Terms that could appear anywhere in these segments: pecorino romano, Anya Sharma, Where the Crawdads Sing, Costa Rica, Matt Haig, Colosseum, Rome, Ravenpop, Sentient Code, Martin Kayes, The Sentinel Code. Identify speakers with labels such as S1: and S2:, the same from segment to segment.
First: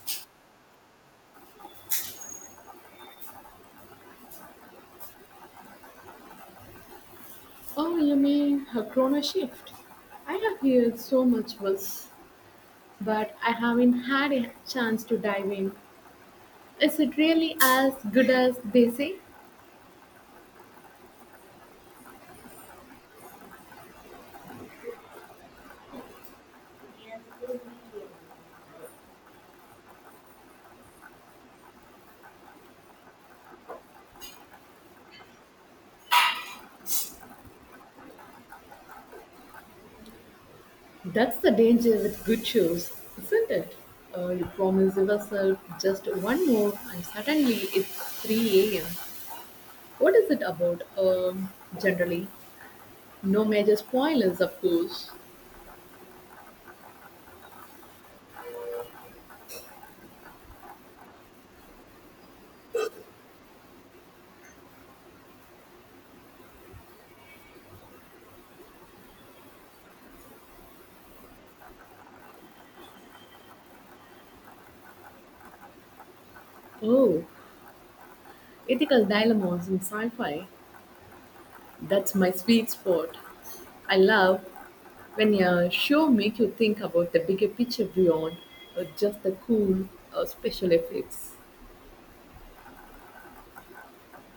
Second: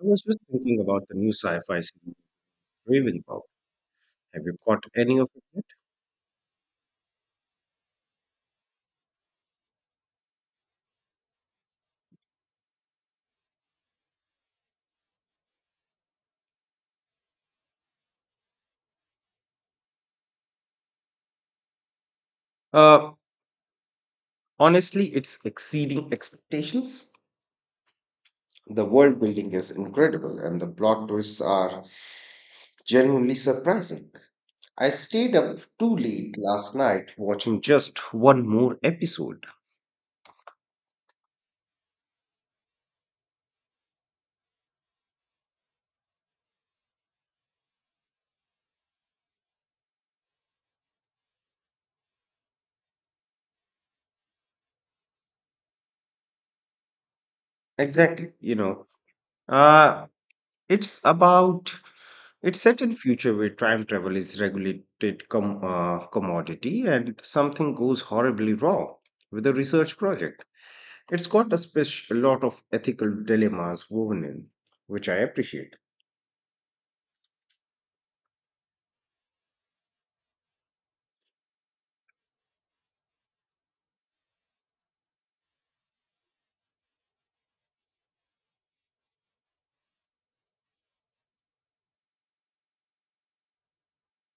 S1: I was just thinking about the new sci-fi series Ravenpop. Have you caught any of it yet?
S2: Oh, you mean her chrono shift? I have heard so much buzz, but I haven't had a chance to dive in. Is it really as good as they say?
S1: Uh, Honestly, it's exceeding expectations. The world building is incredible, and the plot twists are genuinely surprising. I stayed up too late last night watching just one more episode.
S2: That's the danger with good shows, isn't it? You promise yourself just one more, and suddenly it's 3 a.m. What is it about, generally? No major spoilers, of course.
S1: Exactly. Uh, it's about it's set in future where time travel is regulated commodity, and something goes horribly wrong with a research project. It's got a lot of ethical dilemmas woven in, which I appreciate.
S2: Oh, ethical dilemmas in sci fi. That's my sweet spot. I love when a show make you think about the bigger picture beyond just the cool special effects.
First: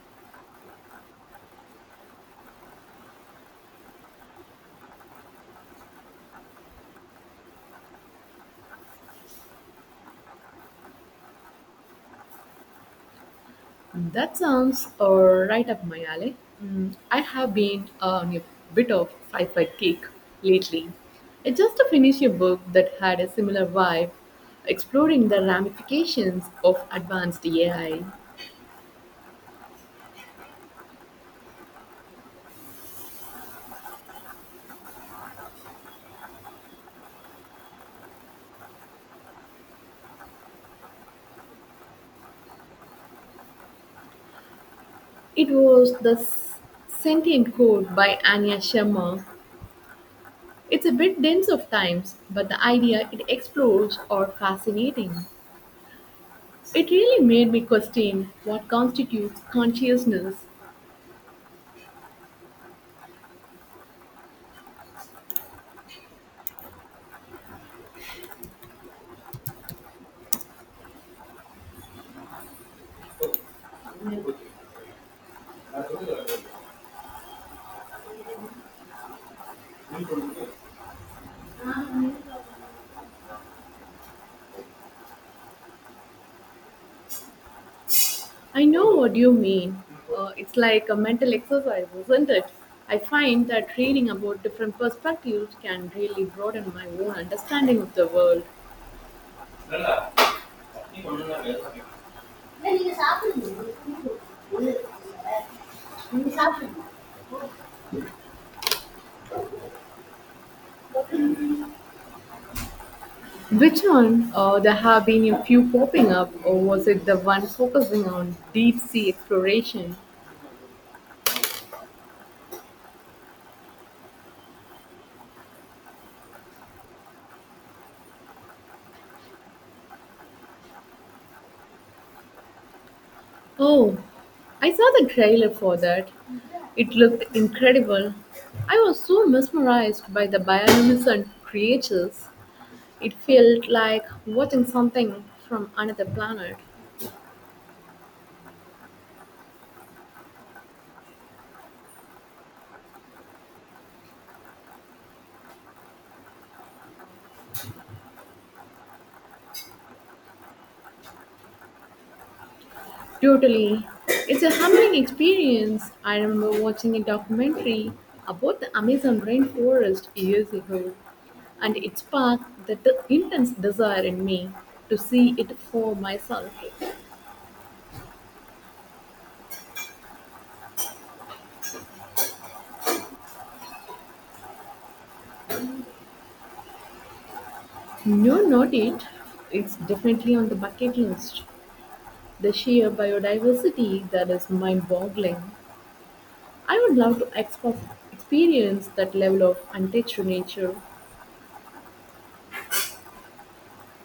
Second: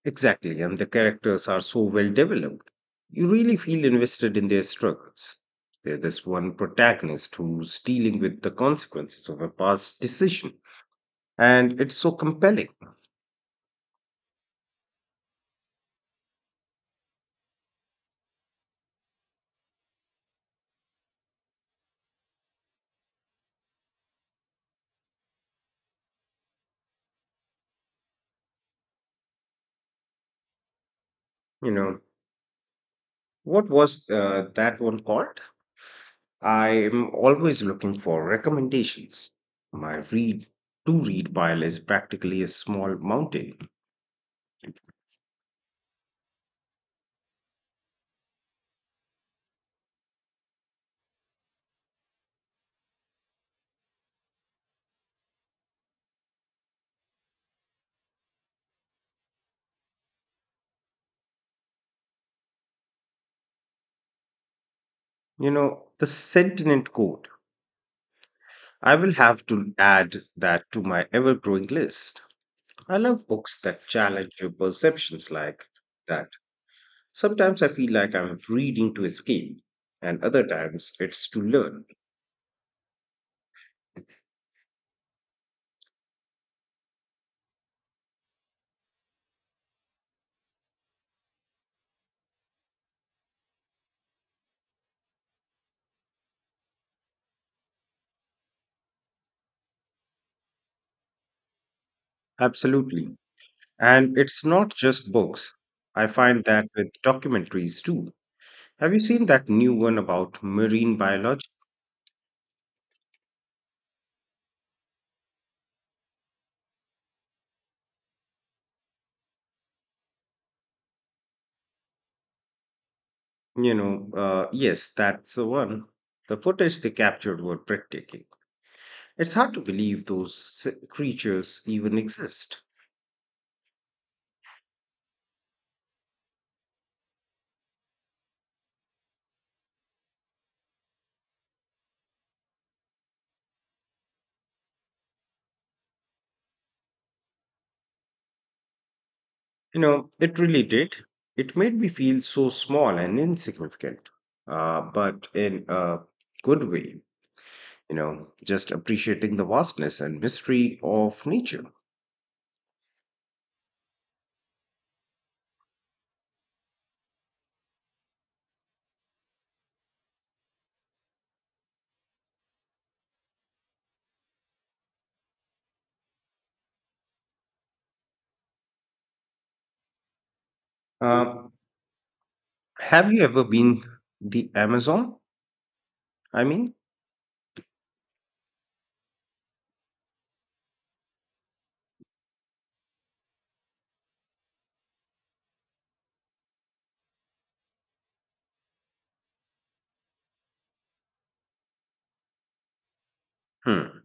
S1: Exactly, and the characters are so well developed. You really feel invested in their struggles. There's this one protagonist who's dealing with the consequences of a past decision, and it's so compelling.
S2: That sounds right up my alley. Mm, I have been on a bit of sci-fi kick lately. I just finished a book that had a similar vibe, exploring the ramifications of advanced AI.
S1: You know, what was that one called? I am always looking for recommendations. My read to read pile is practically a small mountain.
S2: It was the Sentient Code by Anya Sharma. It's a bit dense of times, but the idea it explores are fascinating. It really made me question what constitutes consciousness.
S1: You know, the Sentinel Code. I will have to add that to my ever growing list. I love books that challenge your perceptions like that. Sometimes I feel like I'm reading to escape, and other times it's to learn.
S2: I know what you mean. It's like a mental exercise, isn't it? I find that reading about different perspectives can really broaden my own understanding of the world.
S1: Absolutely. And it's not just books. I find that with documentaries too. Have you seen that new one about marine biology?
S2: Which one? There have been a few popping up, or was it the one focusing on deep sea exploration?
S1: Yes, that's the one. The footage they captured were breathtaking. It's hard to believe those creatures even exist.
S2: Oh, I saw the trailer for that. It looked incredible. I was so mesmerized by the bioluminescent creatures. It felt like watching something from another planet.
S1: You know, it really did. It made me feel so small and insignificant, but in a good way, you know, just appreciating the vastness and mystery of nature.
S2: Totally. It's a humbling experience. I remember watching a documentary about the Amazon rainforest years ago, and it sparked the intense desire in me to see it for myself.
S1: Uh, have you ever been the Amazon? I mean,
S2: No, not it. It's definitely on the bucket list. The sheer biodiversity that is mind boggling. I would love to experience that level of untouched nature.
S1: hmm,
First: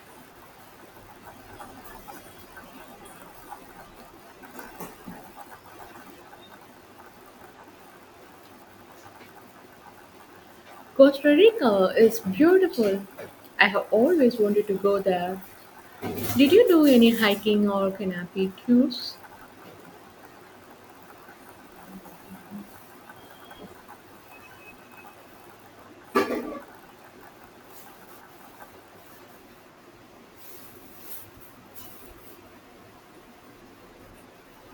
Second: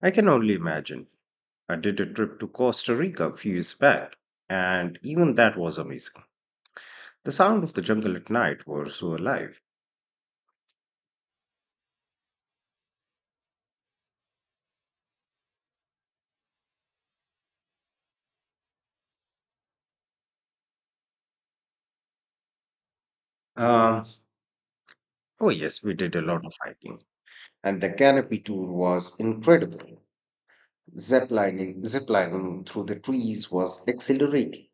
S1: I can only imagine. I did a trip to Costa Rica a few years back, and even that was amazing. The sound of the jungle at night were so alive.
S2: Costa Rica is beautiful. I have always wanted to go there. Did you do any hiking or canopy tours?
S1: Um, Oh, yes, we did a lot of hiking. And the canopy tour was incredible. Ziplining through the trees was exhilarating.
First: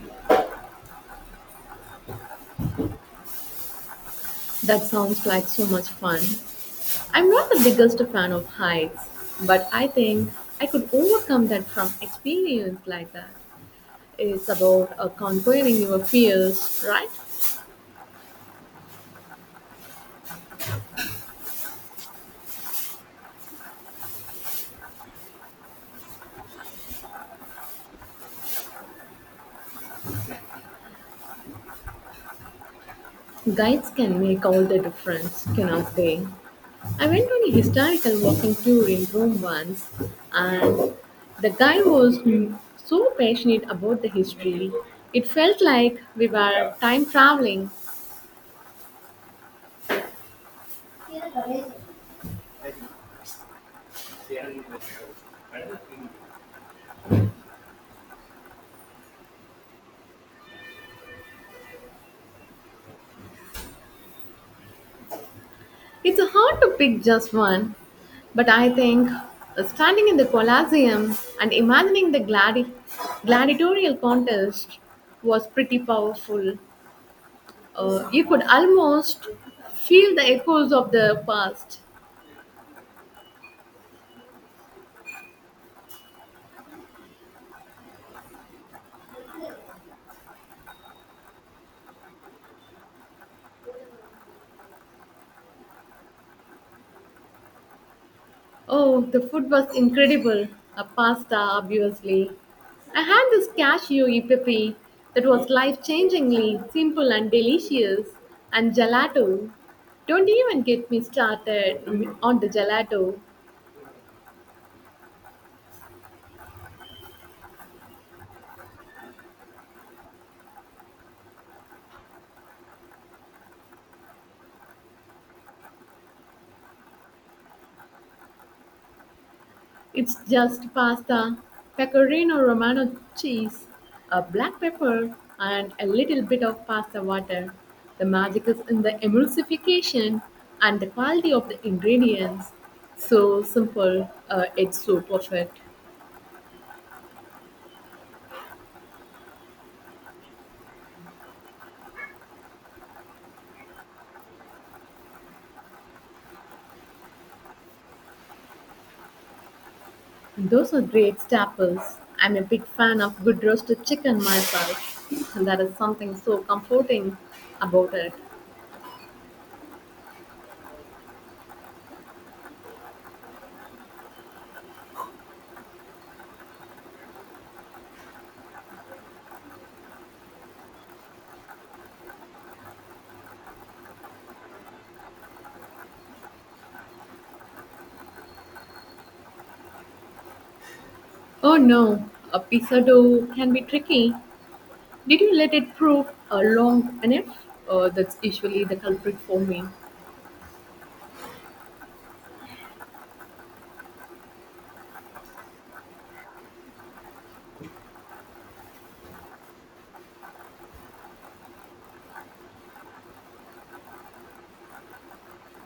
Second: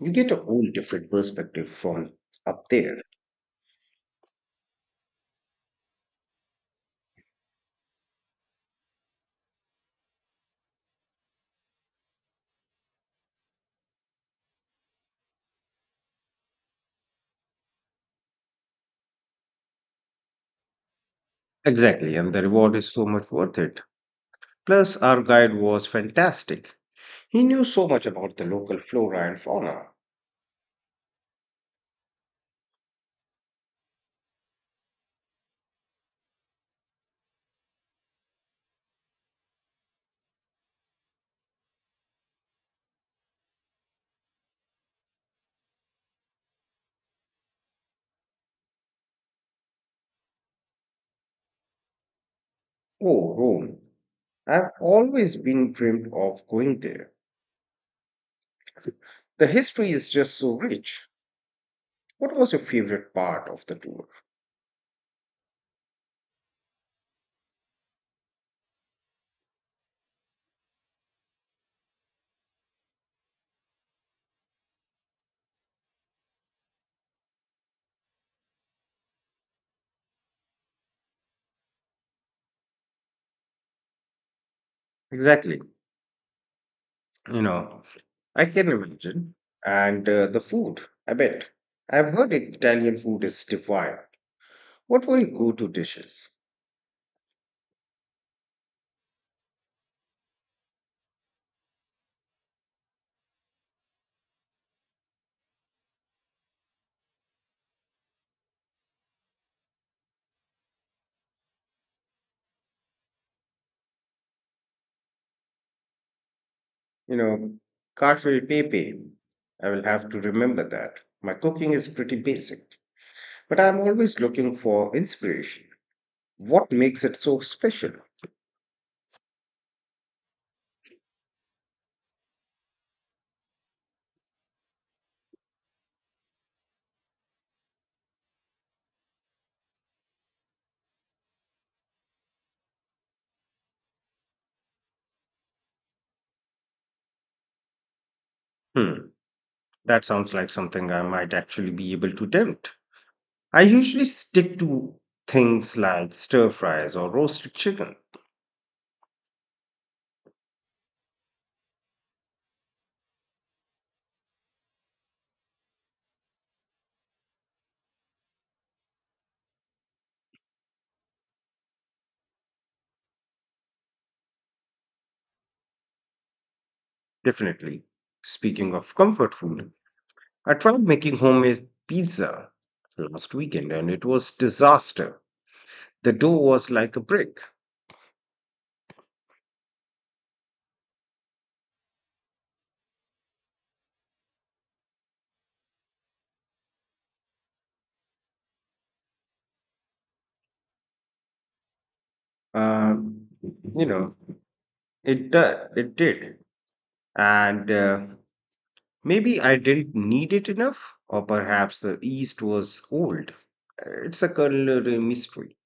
S1: You get a whole different perspective from up there.
S2: That sounds like so much fun. I'm not the biggest fan of heights, but I think I could overcome that from experience like that. It's about conquering your fears, right?
S1: Exactly, and the reward is so much worth it. Plus, our guide was fantastic. He knew so much about the local flora and fauna.
S2: Guides can make all the difference, cannot they? I went on a historical walking tour in Rome once, and the guy was so passionate about the history. It felt like we were time traveling.
S1: Oh, Rome. I've always been dreamed of going there. The history is just so rich. What was your favorite part of the tour?
S2: It's hard to pick just one, but I think standing in the Colosseum and imagining the gladiatorial contest was pretty powerful. You could almost feel the echoes of the past.
S1: Exactly. You know, I can imagine. And the food, I bet. I've heard Italian food is divine. What were your go to dishes?
S2: Oh, the food was incredible. A pasta, obviously. I had this cashew epipy that was life changingly simple and delicious, and gelato. Don't even get me started on the gelato.
S1: You know, cacio e pepe. I will have to remember that. My cooking is pretty basic, but I'm always looking for inspiration. What makes it so special?
S2: It's just pasta, pecorino romano cheese, a black pepper, and a little bit of pasta water. The magic is in the emulsification and the quality of the ingredients. So simple, it's so perfect.
S1: Hmm, that sounds like something I might actually be able to attempt. I usually stick to things like stir fries or roasted chicken.
S2: Those are great staples. I'm a big fan of good roasted chicken myself, and that is something so comforting about it.
S1: Definitely. Speaking of comfort food, I tried making homemade pizza last weekend and it was disaster. The dough was like a brick.
S2: Oh no, a pizza dough can be tricky. Did you let it prove long enough? That's usually the culprit for me.
S1: Um, you know, it it did. And maybe I didn't knead it enough or perhaps the yeast was old. It's a culinary mystery.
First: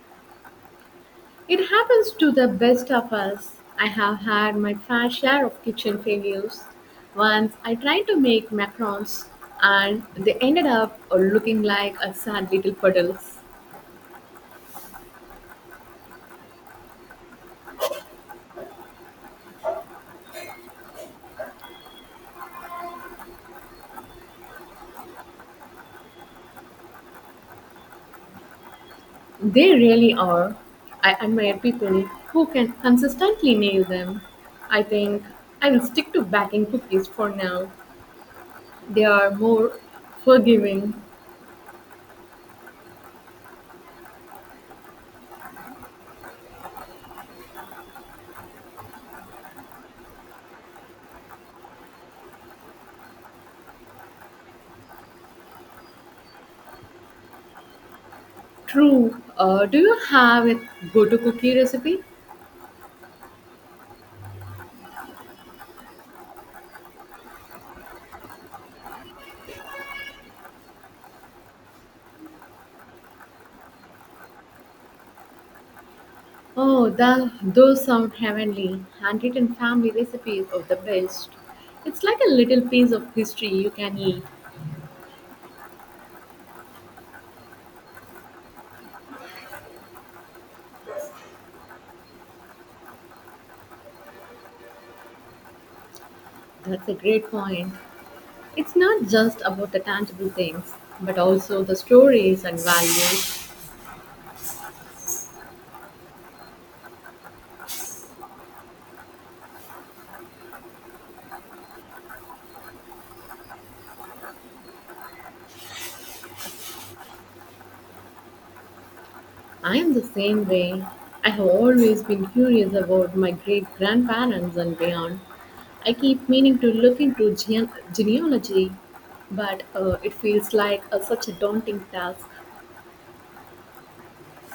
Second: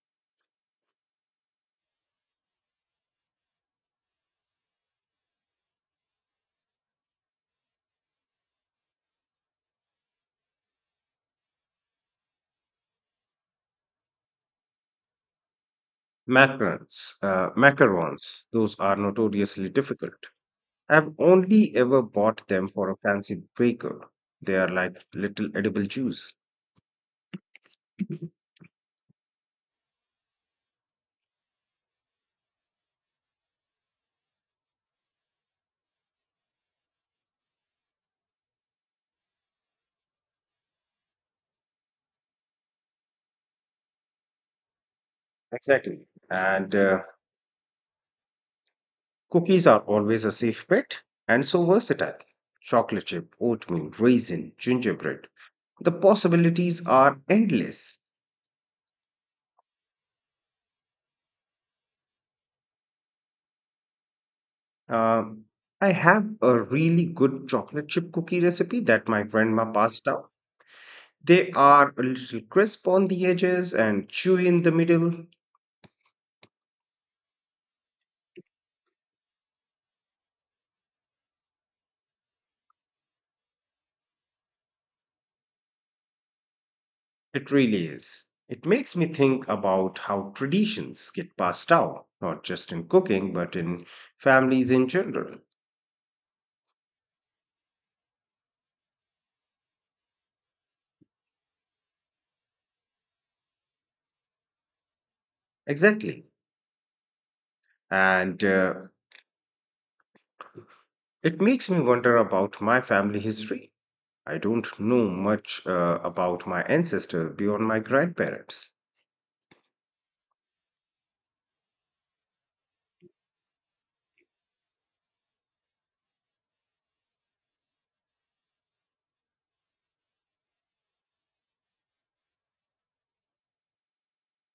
S2: It happens to the best of us. I have had my fair share of kitchen failures. Once I tried to make macarons and they ended up looking like a sad little puddles.
S1: Macarons, those are notoriously difficult. I've only ever bought them for a fancy baker. They are like little edible juice.
S2: They really are. I admire people who can consistently nail them. I think I will stick to baking cookies for now. They are more forgiving.
S1: Exactly. And cookies are always a safe bet and so versatile. Chocolate chip, oatmeal, raisin, gingerbread. The possibilities are endless.
S2: True. Do you have a go-to cookie recipe?
S1: Um, I have a really good chocolate chip cookie recipe that my grandma passed down. They are a little crisp on the edges and chewy in the middle.
S2: Oh, those sound heavenly. Handwritten family recipes are the best. It's like a little piece of history you can eat.
S1: It really is. It makes me think about how traditions get passed down, not just in cooking, but in families in general.
S2: That's a great point. It's not just about the tangible things, but also the stories and values.
S1: Exactly. And it makes me wonder about my family history. I don't know much about my ancestors beyond my grandparents.
S2: I am the same way. I have always been curious about my great grandparents and beyond. I keep meaning to look into genealogy, but it feels like such a daunting task.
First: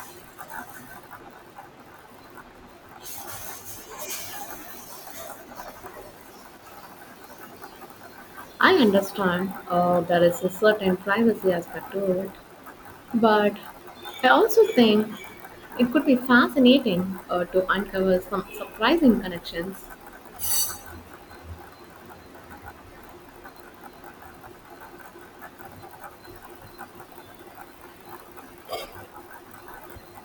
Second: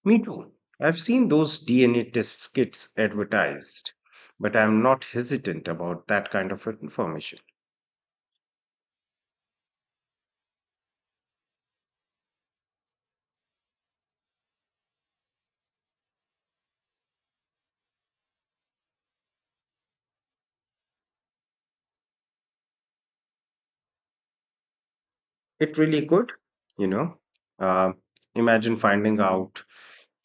S1: Me too. I've seen those DNA test kits advertised, but I'm not hesitant about that kind of information.
S2: I understand, there is a certain privacy aspect to it, but I also think it could be fascinating to uncover some surprising connections.
S1: It really could, you know. Uh, Imagine finding out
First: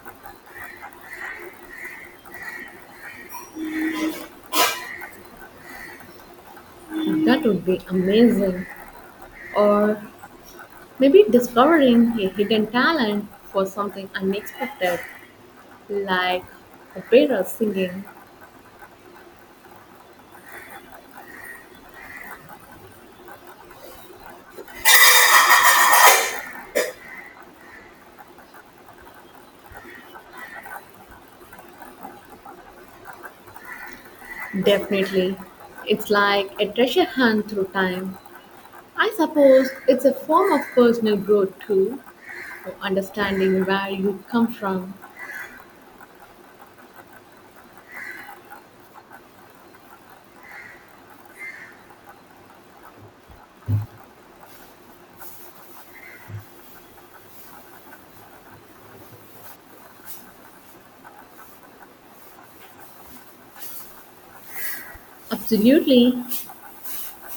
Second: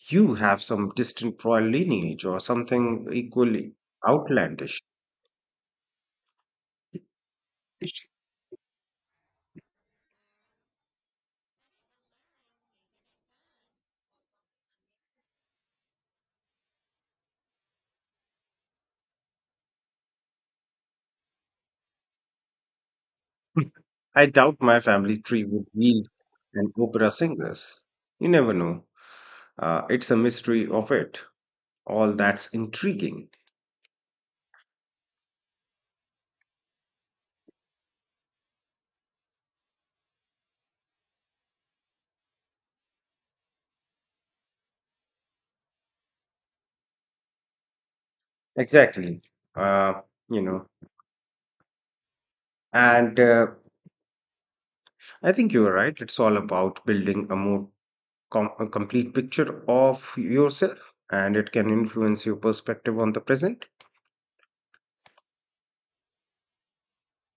S1: you have some distant royal lineage or something equally outlandish.
S2: That would be amazing. Or maybe discovering a hidden talent for something unexpected, like opera singing.
S1: I doubt my family tree would yield an opera singer's. You never know. It's a mystery of it. All that's intriguing.
S2: Definitely. It's like a treasure hunt through time. I suppose it's a form of personal growth too, or understanding where you come from.
S1: Exactly. Uh, you know, and I think you're right. It's all about building a a complete picture of yourself, and it can influence your perspective on the present.
S2: Absolutely.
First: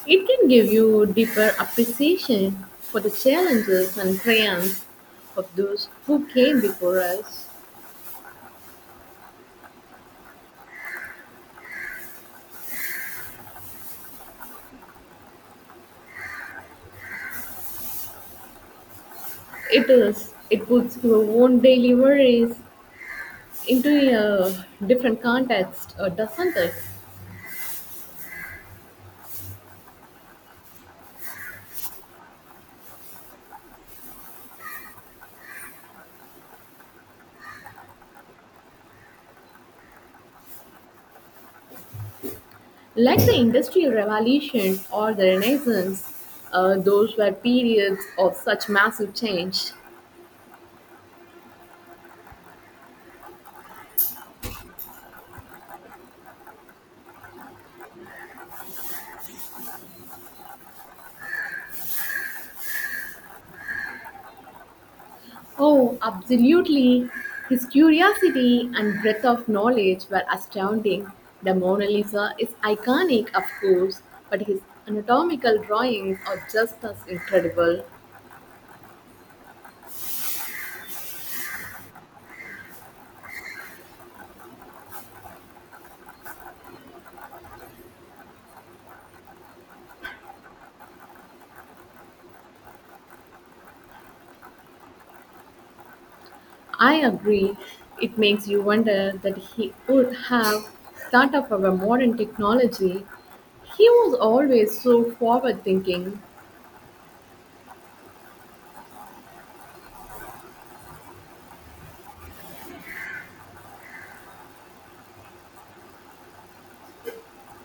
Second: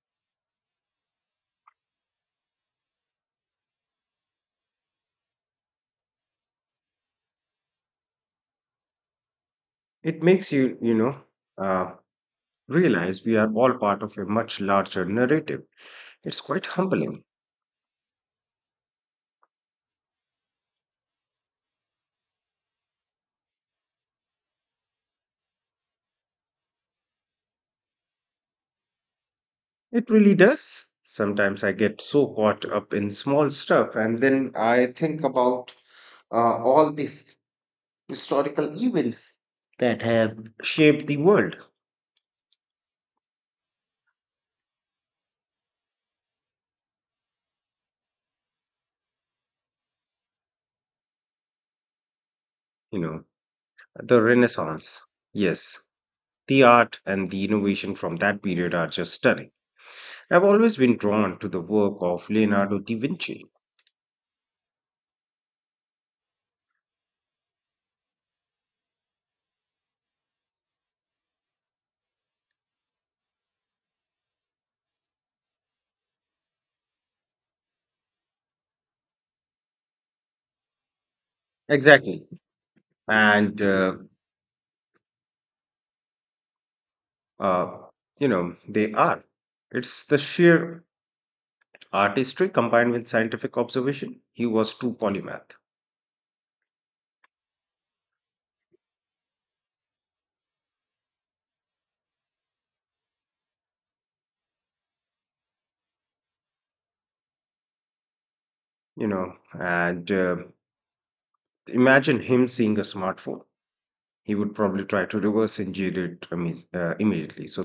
S2: It can give you deeper appreciation for the challenges and triumphs of those who came before us.
S1: It makes you, uh, realize we are all part of a much larger narrative. It's quite humbling.
S2: It is. It puts your own daily worries into a, different context, doesn't it?
S1: It really does. Sometimes I get so caught up in small stuff and then I think about all these historical events that have shaped the world,
S2: Like the Industrial Revolution or the Renaissance, those were periods of such massive change.
S1: you know, the Renaissance. Yes, the art and the innovation from that period are just stunning. I've always been drawn to the work of Leonardo da Vinci.
S2: Oh, absolutely. His curiosity and breadth of knowledge were astounding. The Mona Lisa is iconic, of course, but his anatomical drawings are just as incredible.
S1: Exactly. And, uh, uh, they are. It's the sheer artistry combined with scientific observation. He was too polymath,
S2: I agree. It makes you wonder that he would have thought of our modern technology. He was always so forward thinking.
S1: you know. And imagine him seeing a smartphone. He would probably try to reverse engineer it immediately. So,